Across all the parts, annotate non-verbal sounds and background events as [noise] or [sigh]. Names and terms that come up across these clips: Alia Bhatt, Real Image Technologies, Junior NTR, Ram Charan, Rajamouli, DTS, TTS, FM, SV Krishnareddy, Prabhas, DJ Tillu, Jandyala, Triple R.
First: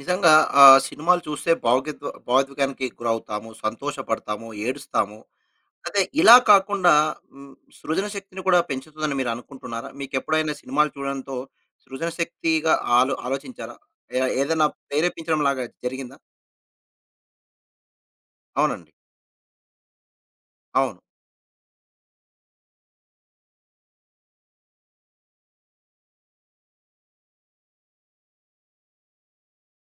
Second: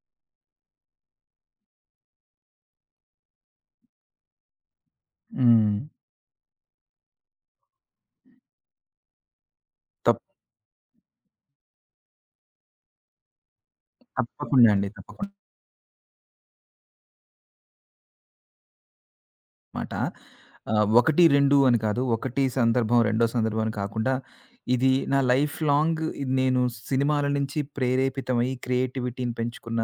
నిజంగా ఆ సినిమాలు చూస్తే భావోద్వేగానికి గురవుతాము, సంతోషపడతాము, ఏడుస్తాము. హ్మ్. అదే ఇలా కాకుండా సృజన శక్తిని కూడా పెంచుతుందని మీరు అనుకుంటున్నారా? తప్ మీకెప్పుడైనా సినిమాలు చూడడంతో సృజన శక్తిగా ఆలోచించారా? ఏదైనా తప్పకుండా అండి. తప్పకుండా ప్రేరేపించడం లాగా జరిగిందా? అవునండి. మాట. అవును. 1, 2 అని కాదు. 1 సందర్భం, రెండో సందర్భం అని కాకుండా ఇది నా లైఫ్ లాంగ్ నేను సినిమాల నుంచి ప్రేరేపితమై క్రియేటివిటీని పెంచుకున్న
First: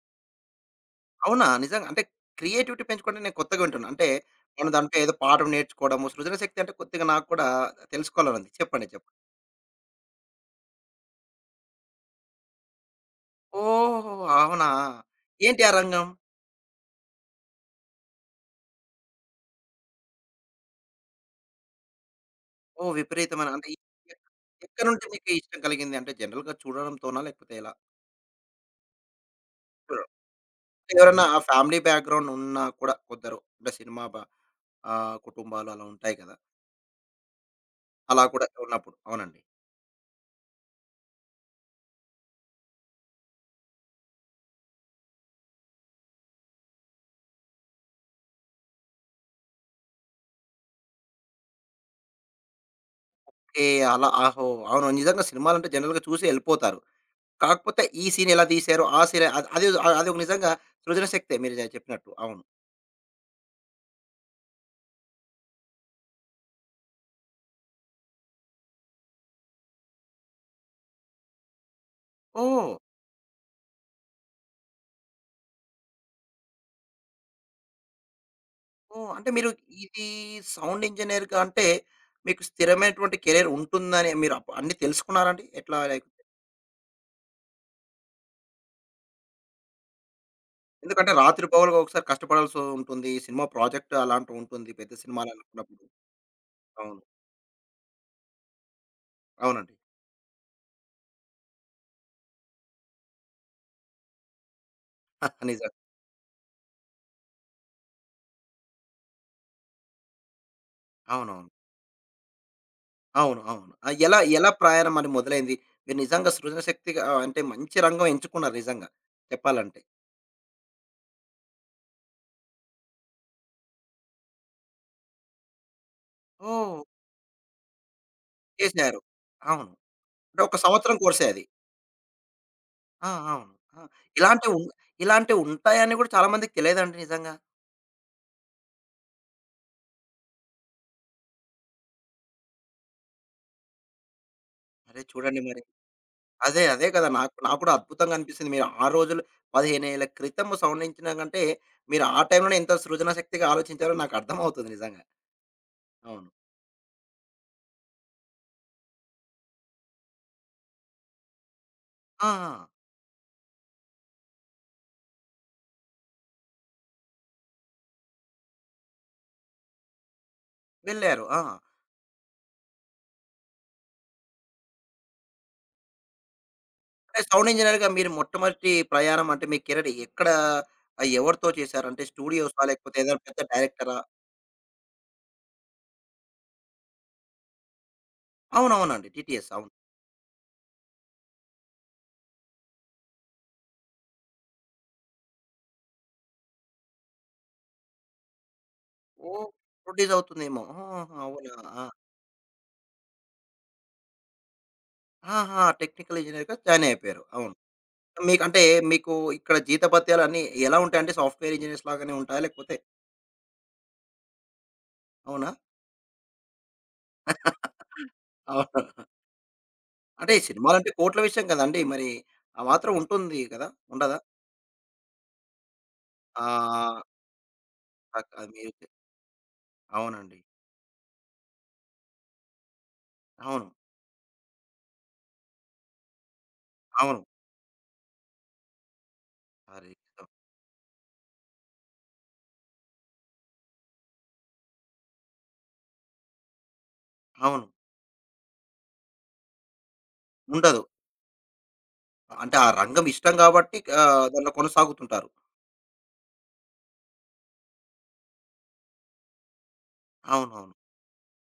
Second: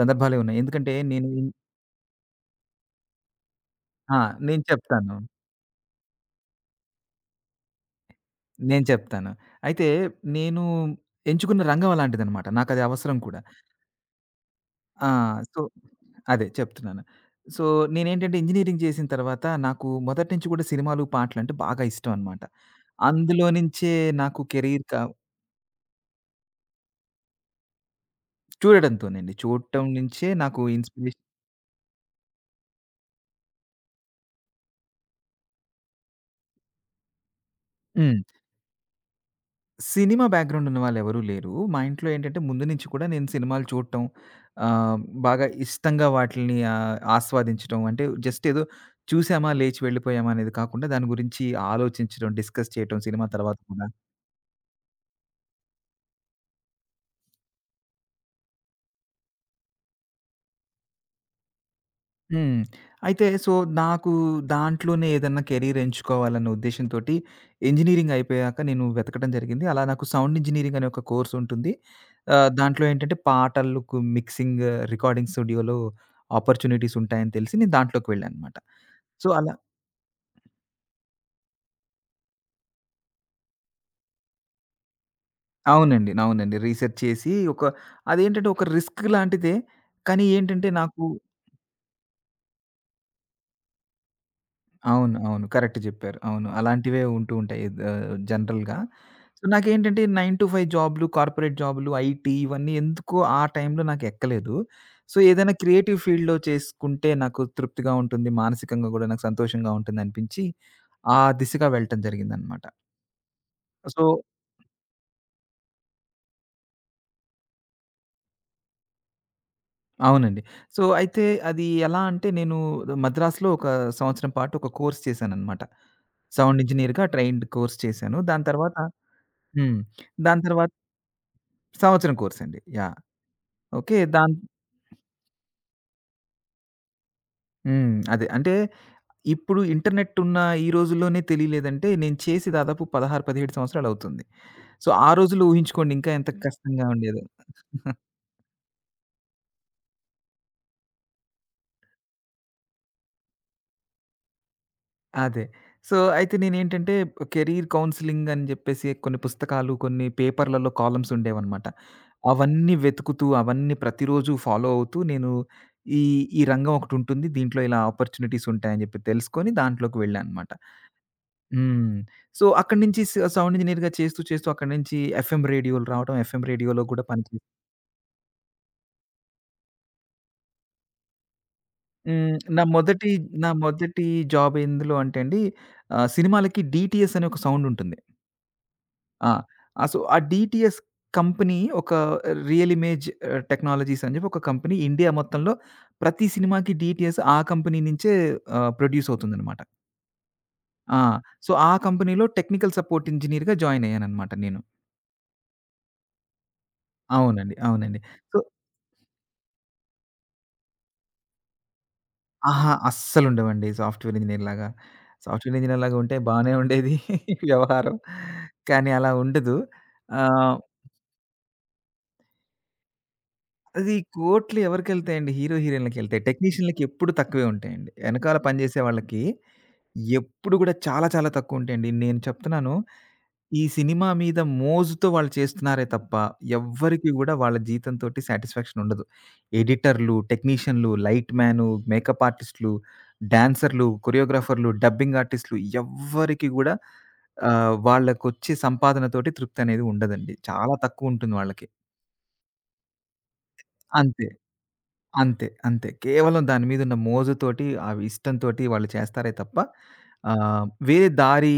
సందర్భాలే ఉన్నాయి. ఎందుకంటే నేను అవునా? నిజంగా అంటే క్రియేటివిటీ పెంచుకోవడం నేను కొత్తగా వింటున్నా. అంటే ఆ! నేను మనం దాంట్లో ఏదో చెప్తాను. పాఠం నేర్చుకోవడము, సృజన శక్తి అంటే కొద్దిగా నాకు కూడా తెలుసుకోవాలని ఉంది. నేను చెప్పండి. చెప్పండి. చెప్తాను. అయితే నేను ఎంచుకున్న రంగం అలాంటిదనమాట. నాకది అవసరం కూడా. ఓహో! అవునా? ఆ! సో, ఏంటి ఆ రంగం? అదే చెప్తున్నాను. సో, నేనేంటంటే ఇంజినీరింగ్ చేసిన తర్వాత నాకు మొదటి నుంచి కూడా సినిమాలు, పాటలంటే బాగా ఇష్టం అనమాట. ఓహ్! అందులో విపరీతమైన అంటే నుంచే నాకు కెరీర్ ఎక్కడి కా నుండి మీకు ఇష్టం కలిగింది? అంటే జనరల్‌గా చూడడంతోనా? లేకపోతే ఎలా? చూడడంతోనండి. చూడటం చూడడం. నుంచే నాకు ఎవరన్నా ఇన్‌స్పిరేషన్. ఫ్యామిలీ బ్యాక్‌గ్రౌండ్ ఉన్నా కూడా కొందరు అంటే కుటుంబాలు అలా ఉంటాయి కదా! హ్మ్. అలా కూడా ఉన్నప్పుడు అవునండి. సినిమా బ్యాక్‌గ్రౌండ్ ఉన్నవాళ్ళు ఎవరూ లేరు. మా ఇంట్లో ఏంటంటే ముందు నుంచి కూడా నేను సినిమాలు చూడటం, ఆహ్, బాగా ఇష్టంగా వాటిల్ని ఆస్వాదించటం అంటే జస్ట్ ఏదో చూసామా, లేచి వెళ్ళిపోయామా అనేది కాకుండా దాని గురించి ఆలోచించడం, డిస్కస్ చేయటం సినిమా తర్వాత ఏ కూడా. అలా ఆహో! అవును. నిజంగా సినిమాలంటే జనరల్‌గా చూసి ఎళ్ళిపోతారు. కాకపోతే ఈ సీన్ ఎలా తీశారు? ఆ సీన్ అది అది అది ఒక నిజంగా సృజన శక్తే మీరు చెప్పినట్టు. అవును. హ్మ్. అయితే సో, నాకు దాంట్లోనే ఏదన్నా కెరీర్ ఎంచుకోవాలన్న ఉద్దేశ్యంతోటి ఇంజినీరింగ్ అయిపోయాక నేను వెతకడం జరిగింది. అలా నాకు సౌండ్ ఇంజినీరింగ్ అనే ఒక కోర్స్ ఉంటుంది. ఓహ్! దాంట్లో ఏంటంటే పాటలకు మిక్సింగ్, రికార్డింగ్ స్టూడియోలో ఆపర్చునిటీస్ ఉంటాయని తెలిసి నేను దాంట్లోకి వెళ్ళాననమాట. ఓహ్! సో, అంటే మీరు అలా ఇది సౌండ్ ఇంజినీర్‌గా అంటే మీకు స్థిరమైనటువంటి కెరీర్ ఉంటుందని మీరు అన్నీ తెలుసుకున్నారండి? ఎట్లా లైక్. అవునండి. అవునండి. రీసెర్చ్ చేసి ఒక అదేంటంటే ఒక రిస్క్ లాంటిదే. కానీ ఏంటంటే నాకు ఎందుకంటే రాత్రి పగలుగా ఒకసారి కష్టపడాల్సి ఉంటుంది. సినిమా ప్రాజెక్ట్ అలాంటివి ఉంటుంది. పెద్ద అవును. సినిమాలు అవును. కరెక్ట్ అనుకున్నప్పుడు. చెప్పారు. అవును. అవును. అలాంటివే ఉంటూ ఉంటాయి. జనరల్‌గా. సో, అవునండి. నాకేంటంటే 9-5 జాబ్‌లు, కార్పొరేట్ జాబ్‌లు, ఐటీ ఇవన్నీ ఎందుకో ఆ టైంలో నాకెక్కలేదు. సో, [laughs] ఏదైనా నిజం. క్రియేటివ్ ఫీల్డ్‌లో చేసుకుంటే నాకు తృప్తిగా ఉంటుంది. మానసికంగా గూడా నాకు సంతోషంగా ఉంటుందనిపించి, ఆ అవునవును. దిశగా వెళ్ళటం జరిగిందనమాట. అవును. అవును. సో ఎలా ఎలా ప్రయాణం మరి మొదలైంది? మీరు నిజంగా సృజన శక్తిగా అంటే మంచి రంగం ఎంచుకున్నారు నిజంగా చెప్పాలంటే. అవునండి. సో, అయితే అది ఎలా అంటే నేను మద్రాసులో ఒక సంవత్సరం పాటు ఒక కోర్స్ చేశాననమాట. సౌండ్ ఓహ్! ఇంజినీర్‌గా ట్రైన్డ్ కోర్స్ చేశాను. దాని తర్వాత చేశారు. అవును. హ్మ్. దాని అంటే ఒక తర్వాత సంవత్సరం కోర్సే అది. సంవత్సరం కోర్స్ అండి. యాహ్! ఆ! అవును. ఆ! ఓకే. దాన్ ఇలాంటివి ఉన్ ఇలాంటివి ఉంటాయని కూడా చాలా మందికి తెలియదండి నిజంగా. హ్మ్. అదే. అంటే ఇప్పుడు ఇంటర్నెట్ ఉన్న ఈ రోజుల్లోనే తెలియలేదంటే, నేను చేసి దాదాపు 16, 17 సంవత్సరాలవుతుంది. సో, అరే! ఆ చూడండి రోజుల్లో మరి. ఊహించుకోండి ఇంకా ఎంత అదే. కష్టంగా అదే కదా! ఉండేదో. నాకు నాకు కూడా అద్భుతంగా అనిపిస్తుంది. మీరు ఆ రోజులు 15 ఏళ్ల క్రితం సండించిన కంటే, మీరు ఆ టైంలోనే ఎంత సృజన శక్తిగా ఆలోచించారో నాకు అర్థమవుతుంది నిజంగా. అదే. సో, అవును. అయితే నేనేంటంటే కెరీర్ కౌన్సెలింగ్ అని జెప్పేసి కొన్ని పుస్తకాలు, కొన్ని పేపర్‌లలో కాలమ్స్ ఉండేవనమాట. ఆ! ఆ! అవన్నీ వెతుకుతూ, అవన్నీ ప్రతిరోజు ఫాలో అవుతూ నేను ఈ ఈ రంగం ఒకటుంటుంది. దీంట్లో ఇలా ఆపర్చునిటీస్ ఉంటాయని జెప్పి తెలుసుకొని దాంట్లోకి వెళ్ళాననమాట. వెళ్లారు. ఆ! హ్మ్. సో, అక్కడి నుంచి స సౌండ్ ఇంజినీర్‌గా చేస్తూ, చేస్తూ అక్కడి నుంచి ఎఫ్ఎం రేడియోలు రావడం, ఎఫ్ఎం రేడియోలో గూడా అంటే పని. సౌండ్ ఇంజినీర్‌గా మీరు మొట్టమొదటి ప్రయాణం అంటే మీ కెరీర్ ఎక్కడ, ఎవరితో చేశారు? అంటే హ్మ్. నా స్టూడియోసా? లేకపోతే మొదటి ఏదైనా పెద్ద నా డైరెక్టరా? మొదటి జాబ్ ఎందులో అంటే అండి, సినిమాలకి డీటీఎస్ అనే ఒక సౌండ్ ఉంటుంది. అవునవునండి. ఆ! టీటీఎస్ అవును. ఆ! సో, ఆ డీటీఎస్ కంపెనీ ఒక రియల్ ఇమేజ్ టెక్నాలజీస్ అని చెప్పి ఒక కంపెనీ ఇండియా మొత్తంలో ప్రతి సినిమాకి డీటీఎస్ ఆ కంపెనీ నుంచే ప్రొడ్యూస్ ఓహ్! అవుతుందనమాట. ప్రొడ్యూస్ అవుతుందేమో. ఆ! ఆహాహా! సో, అవునా! ఆ ఆ! కంపెనీలో టెక్నికల్ సపోర్ట్ ఇంజినీర్‌గా జాయిన్ అయ్యాననమాట నేను. ఆహా! టెక్నికల్ ఇంజినీర్‌గా జాయిన్ అయిపోయారు. అవును. అవునండి. అవునండి. సో మీకంటే మీకు ఇక్కడ జీతభత్యాలు అన్నీ ఎలా ఉంటాయంటే సాఫ్ట్‌వేర్ ఇంజినీర్స్ లాగానే ఉంటాయా? అహా! లేకపోతే అస్సలుండవండి సాఫ్ట్‌వేర్ ఇంజినీర్‌లాగా. అవునా? సాఫ్ట్‌వేర్ ఇంజినీర్‌లాగా ఉంటే బానే ఉండేది [laughs] వ్యవహారం. కానీ అవును. అలా ఉండదు. అంటే ఆహ్, సినిమాలంటే కోట్ల విషయం కదండీ! మరి ఆ మాత్రం ఉంటుంది కదా! అది ఉండదా? కోట్లు ఎవరికెళ్తాయండి? హీరో, హీరోయిన్‌లకెళ్తాయి. టెక్నీషియన్‌లకి ఆ! ఎప్పుడు తక్కువే ఉంటాయండి. ఎనకాల అది మీరు పనిజేసే వాళ్ళకి అవునండి. ఎప్పుడు గూడా చాలా చాలా తక్కువ ఉంటాయండి. నేను చెప్తున్నాను ఈ అవును. సినిమా మీద మోజుతో వాళ్ళు చేస్తున్నారే తప్ప, ఎవ్వరికీ అవును. గూడా వాళ్ళ జీతంతోటి సాటిస్ఫాక్షన్ ఉండదు. అరె! ఎడిటర్‌లు, టెక్నీషియన్‌లు, లైట్ మ్యాను, మేకప్ ఆర్టిస్ట్‌లు, డాన్సర్‌లు, కొరియోగ్రాఫర్‌లు, డబ్బింగ్ ఆర్టిస్ట్‌లు ఎవ్వరికీ గూడా అవును. వాళ్ళకొచ్చే సంపాదనతోటి తృప్తనేది ఉండదండి. చాలా ఉండదు. తక్కువుంటుంది వాళ్ళకి. అంటే ఆ రంగం ఇష్టం కాబట్టి అంతే. దాంట్లో కొనసాగుతుంటారు. అంతే. అంతే. కేవలం దాని మీదున్న మోజుతోటి, ఆ ఇష్టంతోటి వాళ్ళు చేస్తారే తప్ప, అవునవును. వేరే దారి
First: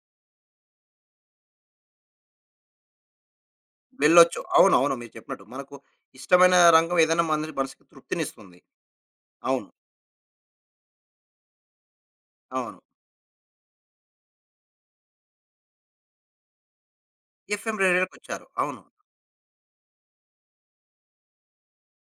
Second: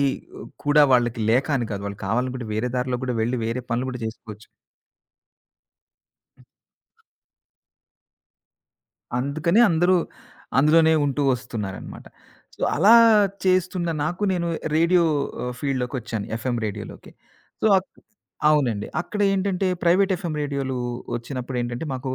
కూడా వాళ్ళకి లేక అని కాదు. వాళ్ళు కావాలనుకుంటే వేరే దారిలో కూడా వెళ్లి వేరే పనులు కూడా వెళ్ళొచ్చు. చేసుకోవచ్చు. అవునవును. మీరు చెప్పినట్టు. మనకు ఇష్టమైన రంగం ఏదైనా మన మనసుకి తృప్తినిస్తుంది. అందుకని అవును. అందరూ అందులోనే ఉంటూ వస్తున్నారనమాట. సో, అవును. అలా చేస్తున్న నాకు నేను రేడియో ఫీల్డ్‌లోకొచ్చాను. ఎఫ్ఎం రేడియోలోకి. సో, ఎఫ్ఎం అక్ రేడియోలకొచ్చారు. అవును. అవునండి. అక్కడ ఏంటంటే ప్రైవేట్ ఎఫ్ఎం రేడియోలు వచ్చినప్పుడేంటంటే మాకు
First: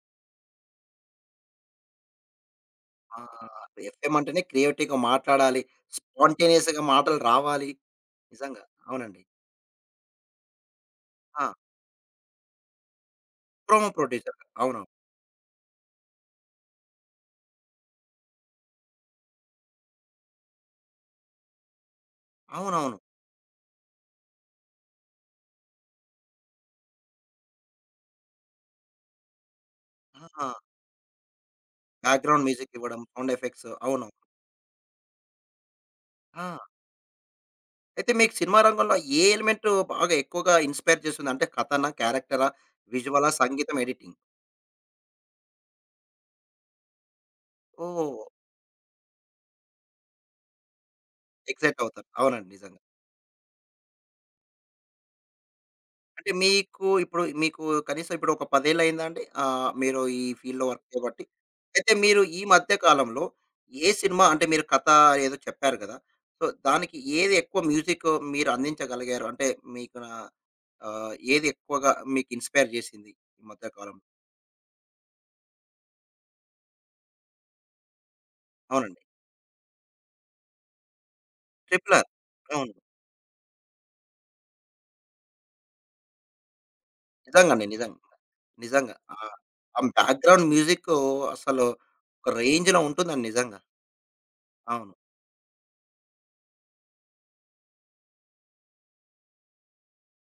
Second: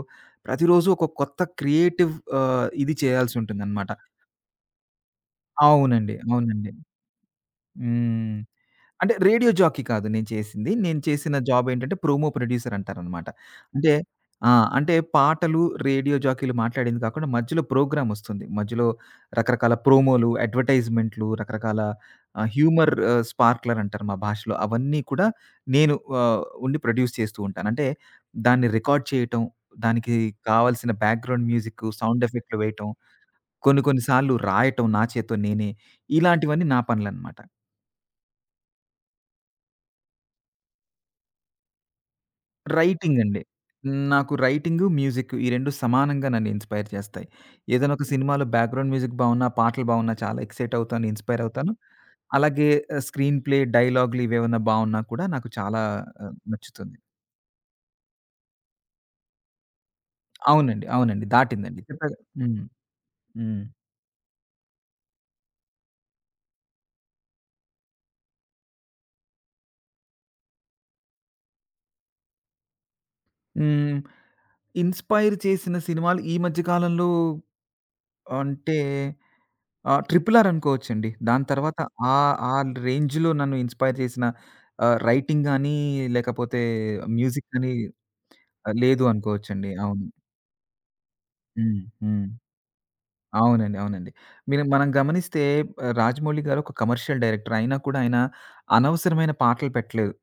ప్రతిరోజు ఒక కొత్త క్రియేటివ్ ఇది ఆ! చేయాల్సి ఉంటుందనమాట. ఎఫ్ఎం అంటేనే క్రియేటివ్‌గా మాట్లాడాలి. అవునండి. అవునండి. స్పాంటేనియస్‌గా మాటలు రావాలి. హ్మ్. నిజంగా. అంటే అవునండి. రేడియో జాకీ కాదు నేను చేసింది. నేను చేసిన ఆ! జాబ్ ఏంటంటే ప్రోమో ప్రొడ్యూసర్ అంటారనమాట. ప్రోమో అంటే ప్రొడ్యూసర్. ఆ! అవునవును. అంటే పాటలు, రేడియో జాకీలు మాట్లాడింది కాకుండా మధ్యలో ప్రోగ్రామ్ వస్తుంది. మధ్యలో రకరకాల ప్రోమోలు, అడ్వర్టైజ్‌మెంట్లు, రకరకాల హ్యూమర్ అవునవును. స్పార్క్లర్ అంటారు మా భాషలో. అవన్నీ కూడా నేను ఉండి ప్రొడ్యూస్ చేస్తూ ఉంటాను. అంటే దాన్ని రికార్డ్ చేయటం, దానికి ఆహా! కావాల్సిన బ్యాక్‌గ్రౌండ్ మ్యూజిక్, సౌండ్ బ్యాక్‌గ్రౌండ్ ఎఫెక్ట్‌లు మ్యూజిక్ వేయటం, ఇవ్వడం, సౌండ్ ఎఫెక్ట్స్ కొన్ని కొన్ని అవునవును. సార్లు రాయటం నా చేత్తో నేనే. ఆ! ఇలాంటివన్నీ నా పనులనమాట. అయితే మీకు సినిమా రంగంలో ఏ ఎలిమెంట్ బాగా ఎక్కువగా ఇన్‌స్పైర్ చేస్తుంది? అంటే కథనా? క్యారెక్టరా? విజువలా? రైటింగండి. సంగీతం? ఎడిటింగ్? నాకు రైటింగు, మ్యూజిక్కు ఈ 2 సమానంగా నన్ను ఇన్‌స్పైర్ చేస్తాయి. ఏదైనా ఒక ఓహ్! సినిమాలో బ్యాక్‌గ్రౌండ్ మ్యూజిక్ బావున్నా, పాటలు బావున్నా చాలా ఎక్సైట్ అవుతాను, ఇన్‌స్పైర్ అవుతాను. ఎక్సైట్ అవుతారు. అవునండి. అలాగే నిజంగా. స్క్రీన్ ప్లే, డైలాగులు ఇవేమన్నా బావున్నా కూడా నాకు చాలా అంటే మీకు నచ్చుతుంది. ఇప్పుడు మీకు కనీసం ఇప్పుడు ఒక 10 ఏళ్ళు అయిందా అండి? మీరు ఈ ఫీల్డ్‌లో వర్క్ అవునండి. చేయబట్టి. అవునండి. దాటిందండి. అయితే చెప్పాగా మీరు ఈ హ్మ్. మధ్య కాలంలో హ్మ్. ఏ సినిమా అంటే మీరు కథ ఏదో చెప్పారు కదా! సో, దానికి ఏది ఎక్కువ మ్యూజిక్ మీరు అందించగలిగారు? అంటే మీకు ఏది ఎక్కువగా మీకు ఇన్‌స్పైర్ జేసింది ఈ మధ్య హ్మ్. కాలంలో? ఇన్‌స్పైర్ చేసిన సినిమాలు ఈ మధ్య కాలంలో అంటే అవునండి. ఆ! 'ట్రిపుల్ ఆర్' అనుకోవచ్చండి. దాని తర్వాత 'ట్రిపుల్ ఆర్.' ఆ ఆ అవును. రేంజ్‌లో నన్ను ఇన్‌స్పైర్ చేసిన రైటింగ్ గాని, లేకపోతే మ్యూజిక్ నిజంగండి. గాని నిజంగా. నిజంగా. లేదు ఆ! అనుకోవచ్చండి. ఆ అవును. బ్యాక్‌గ్రౌండ్ మ్యూజిక్కు అసలు హ్మ్. హ్మ్. ఒక రేంజ్‌లో ఉంటుందండి నిజంగా. అవునండి. అవునండి. మీరు మనం అవును. గమనిస్తే 'రాజమౌళి' గారు ఒక కమర్షియల్ డైరెక్టర్. అయినా కూడా ఆయన అనవసరమైన పాటలు పెట్టలేదు.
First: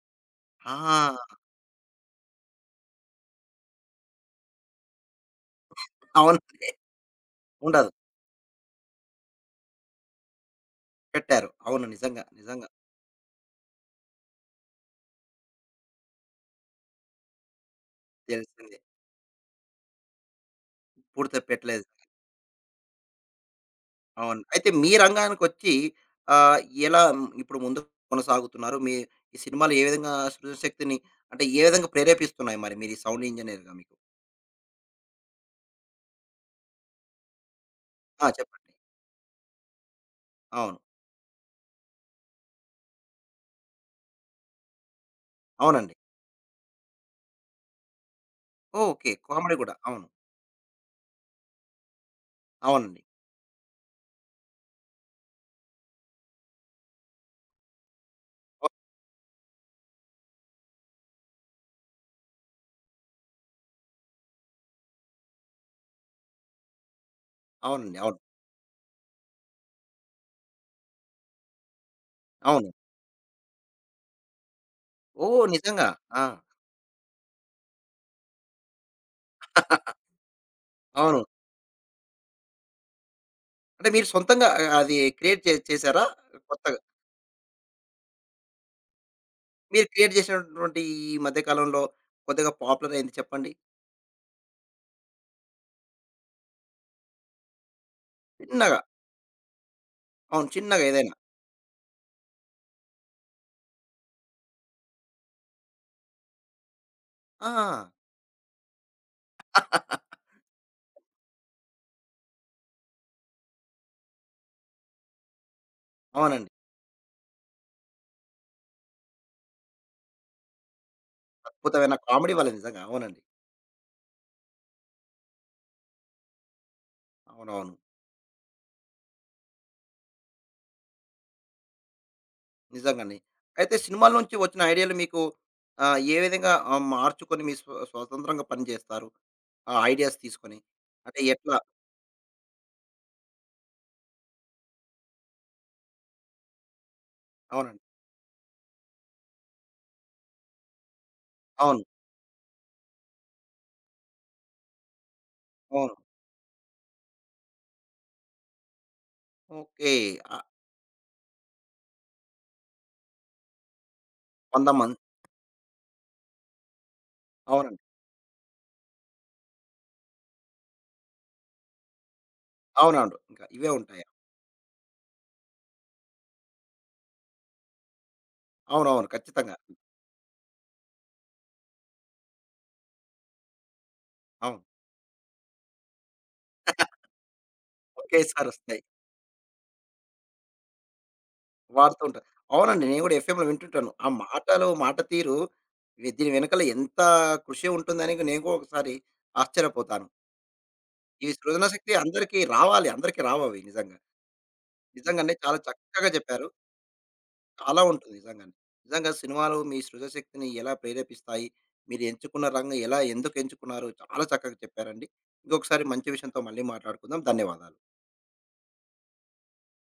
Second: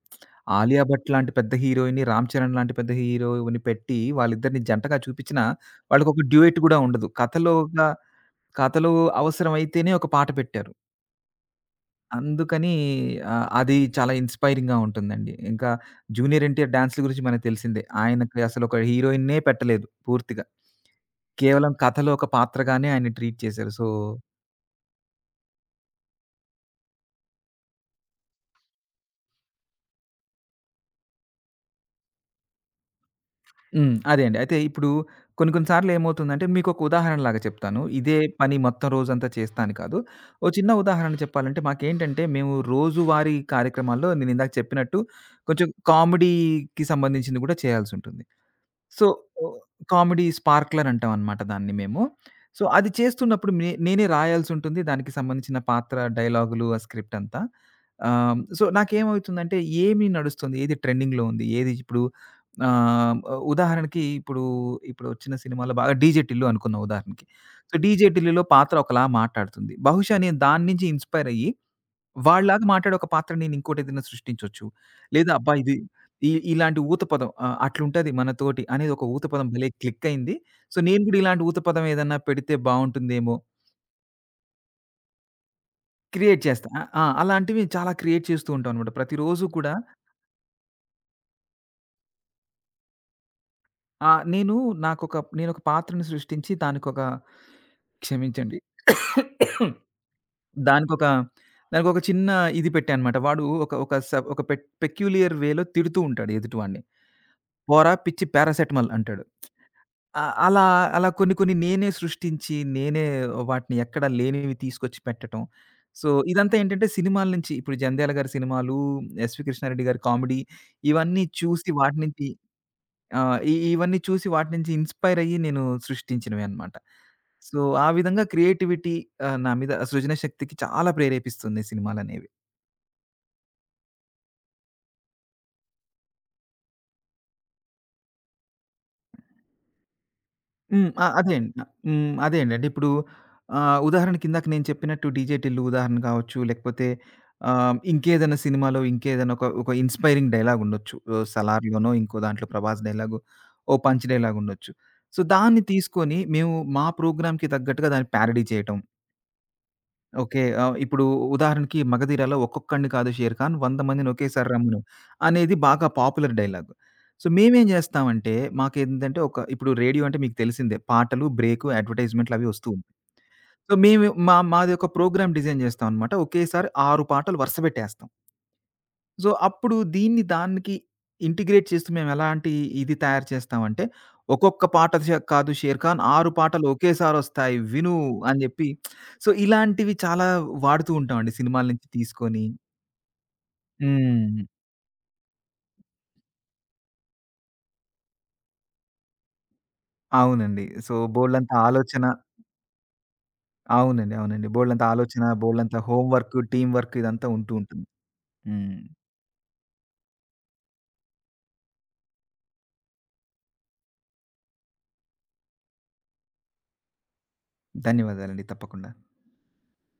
'ఆలియా భట్' ఆ! లాంటి పెద్ద హీరోయిన్‌ని, 'రామ్ చరణ్' లాంటి పెద్ద హీరోని పెట్టి వాళ్ళిద్దరిని జంటగా చూపించినా వాళ్ళకొక డ్యూయెట్ అవునండి. గూడా ఉండదు. కథలోగా ఉండదు. కథలో అవసరమైతేనే ఒక పాట పెట్టారు. పెట్టారు. అవును. నిజంగా. నిజంగా. అందుకని అది చాలా ఇన్‌స్పైరింగ్‌గా ఉంటుందండి. ఇంకా 'జూనియర్ ఎన్టీఆర్' డాన్స్‌ల గురించి మనకు తెలిసిందే. ఆయనకి తెలిసిందే. అసలొక హీరోయిన్‌నే పెట్టలేదు పూర్తిగా. పూర్తి కేవలం పెట్టలేదు. కథలో ఒక పాత్రగానే ఆయన్ని ట్రీట్ చేశారు. సో అవును. అయితే మీ రంగానికొచ్చి ఆహ్, ఎలా ఇప్పుడు ముందుకు కొనసాగుతున్నారు? మీ ఈ సినిమాలు ఏ విధంగా సృజన శక్తిని అంటే ఏ విధంగా ప్రేరేపిస్తున్నాయి మరి మీరు ఈ సౌండ్ ఇంజినీర్‌గా మీకు? హ్మ్. అదే అండి. అయితే ఇప్పుడు కొన్ని కొన్ని సార్లు ఏమవుతుందంటే మీకొక ఉదాహరణలాగా చెప్తాను. ఇదే ఆ! పని చెప్పండి. మొత్తం రోజంతా చేస్తా అని కాదు. ఓ చిన్న అవును. ఉదాహరణ చెప్పాలంటే మాకేంటంటే మేము రోజువారీ కార్యక్రమాల్లో నేనిందాక చెప్పినట్టు కొంచెం అవునండి. కామెడీకి సంబంధించింది కూడా చేయాల్సుంటుంది. So, okay. కామెడీ ఓహ్, గూడా. అవును. కామెడీ స్పార్క్‌లర్ అంటామనమాట దాన్ని మేము. సో, అది అవునండి. చేస్తున్నప్పుడు మే నేనే రాయాల్సుంటుంది. దానికి సంబంధించిన పాత్ర, డైలాగులు, ఆ స్క్రిప్ట్ అంతా. సో, అవ్ నాకేమవుతుందంటే ఏమి నడుస్తుంది? ఏది ట్రెండింగ్‌లో ఉంది? ఏది ఇప్పుడు ఆహ్, ఉదాహరణకి ఇప్పుడు వచ్చిన సినిమాలో బాగా 'డీజే టిల్లు' అనుకుందాం ఉదాహరణకి. సో, అవునండి. 'డీజే అవును. టిల్లులో' పాత్ర ఒకలా మాట్లాడుతుంది. బహుశా నేను దాని నుంచి ఇన్‌స్పైర్ అయ్యి వాళ్ళలాగా అవును. మాట్లాడే ఒక పాత్ర నేను ఇంకోటేదైనా సృష్టించొచ్చు. లేదా ఓహ్! అబ్బా! ఇది నిజంగా. ఆ! ఈ ఇలాంటి ఊత పదం అట్లుంటది మనతోటి అనేది ఒక ఊత పదం భలే క్లిక్కయింది. సో, నేను గూడా అవును. ఇలాంటి ఊత పదం ఏదన్నా పెడితే బావుంటుందేమో అంటే మీరు సొంతంగా అది క్రియేట్ చేసారా? క్రియేట్ చేస్తా. కొత్తగా. ఆ! ఆ! అలాంటివి చాలా క్రియేట్ చేస్తూ ఉంటానన్నమాట. ప్రతిరోజు కూడా మీరు క్రియేట్ చేసినటువంటి ఈ మధ్య కాలంలో కొద్దిగా పాపులర్ అయింది చెప్పండి? నేను నేనొక పాత్రను సృష్టించి దానికొక క్షమించండి. చిన్నగా. [coughs] అవును. చిన్నగా దానికొక ఏదైనా. దానికొక చిన్న ఇది పెట్టానన్నమాట. వాడు ఒక ఒక స ఒక పె పెక్యులియర్ వేలో తిడుతూ ఉంటాడు ఎదుటివాడిని. ఆ! "పోరా పిచ్చి పారాసెటమాల్" అంటాడు. [laughs] ఆ! అలా, అలా కొన్ని కొన్ని నేనే సృష్టించి, నేనే వాటిని ఎక్కడ లేనివి తీసుకొచ్చి పెట్టటం. సో, అవునండి. ఇదంతా ఏంటంటే సినిమాల నుంచి ఇప్పుడు 'జంధ్యాల' గారి సినిమాలు, ఎస్వి కృష్ణారెడ్డి గారి కామెడీ ఇవన్నీ చూసి అద్భుతమైన వాటి నుంచి కామెడీ వాళ్ళది నిజంగా. అవునండి. ఆహ్, ఇ ఇవన్నీ చూసి వాటి నుంచి ఇన్‌స్పైర్ అయ్యి నేను సృష్టించినవే అనమాట. సో, అవునవును. ఆ విధంగా క్రియేటివిటీ నా మీద సృజన శక్తికి చాలా ప్రేరేపిస్తుంది సినిమాలనేవి. నిజంగానే. అయితే సినిమాల నుంచి వచ్చిన ఐడియాలు మీకు ఏ విధంగా మార్చుకొని మీ స్వతంత్రంగా పని జేస్తారు? ఆ ఐడియాస్ తీసుకొని? హ్మ్. ఆ! అంటే అదే అండి. ఎట్లా? హ్మ్. అదే అండి. అంటే ఇప్పుడు ఉదాహరణకి ఇందాక నేను చెప్పినట్టు 'డీజే టిల్లు' ఉదాహరణ కావచ్చు. లేకపోతే అవునండి. ఇంకేదైనా సినిమాలో ఇంకేదైనా ఒక ఇన్‌స్పైరింగ్ డైలాగ్ ఉండొచ్చు. అవును. 'సలార్‌లోనో' ఇంకో దాంట్లో 'ప్రభాస్' డైలాగు, ఓ పంచ్ డైలాగ్ ఉండొచ్చు. సో, దాన్ని అవును. తీసుకొని మేము మా ప్రోగ్రామ్‌కి తగ్గట్టుగా దాన్ని ప్యారడీ చేయటం. ఓకే. ఓకే. ఆహ్, ఇప్పుడు ఉదాహరణకి 'మగధీర'లో 'ఒక్కొక్కడిని కాదు షేర్ఖాన్ 100 మందిని ఒకేసారి 100 రమ్మను' మంది అనేది బాగా పాపులర్ డైలాగ్. సో, మేమేం అవునండి. జేస్తామంటే మాకేందంటే ఒక ఇప్పుడు రేడియో అంటే మీకు తెలిసిందే. పాటలు, బ్రేకు, అడ్వర్‌టైజ్‌మెంట్లు అవి వస్తూ ఉంటాయి. అవునవును. ఇంకా ఇవే సో, ఉంటాయా? మేము మా మాది ఒక ప్రోగ్రామ్ డిజైన్ జేస్తామనమాట. ఒకేసారి 6 పాటలు వరుస బెట్టేస్తాం. అవునవును. సో, ఖచ్చితంగా. అప్పుడు దీన్ని దానికి ఇంటిగ్రేట్ చేస్తూ మేమెలాంటి ఇది తయారు చేస్తామంటే, అవును. ఒక్కొక్క పాట ష కాదు షేర్ఖాన్ 6 పాటలు ఒకేసారొస్తాయి విను అని ఒకేసారి జెప్పి వస్తాయి. సో, ఇలాంటివి చాలా వాడుతూ ఉంటామండి సినిమాల నుంచి వాడుతూ ఉంటారు. తీసుకొని. అవునండి. నేను కూడా ఎఫ్ఎంలో వింటుంటాను. ఆ హ్మ్. మాటలు, మాట తీరు దీని వెనకాల ఎంత కృషి ఉంటుందని నేను కూడా ఒకసారి ఆశ్చర్యపోతాను. అవునండి. సో, ఈ బోలెడంత సృజన శక్తి ఆలోచన అందరికీ రావాలి. అందరికీ రావవి నిజంగా. అవునండి. అవునండి. బోలెడంత ఆలోచన, నిజంగానే చాలా బోలెడంత చక్కగా హోమ్ వర్క్, చెప్పారు. టీమ్ వర్క్ ఇదంతా ఉంటూ చాలా ఉంటుంది. ఉంటుంది నిజంగానే. హ్మ్. నిజంగా సినిమాలు మీ సృజశక్తిని ఎలా ప్రేరేపిస్తాయి? మీరు ఎంచుకున్న రంగం ఎలా, ఎందుకు ఎంచుకున్నారు? చాలా చక్కగా చెప్పారండి. ఇంకొకసారి మంచి విషయంతో మళ్ళీ మాట్లాడుకుందాం. ధన్యవాదాలు. ధన్యవాదాలండి. తప్పకుండా.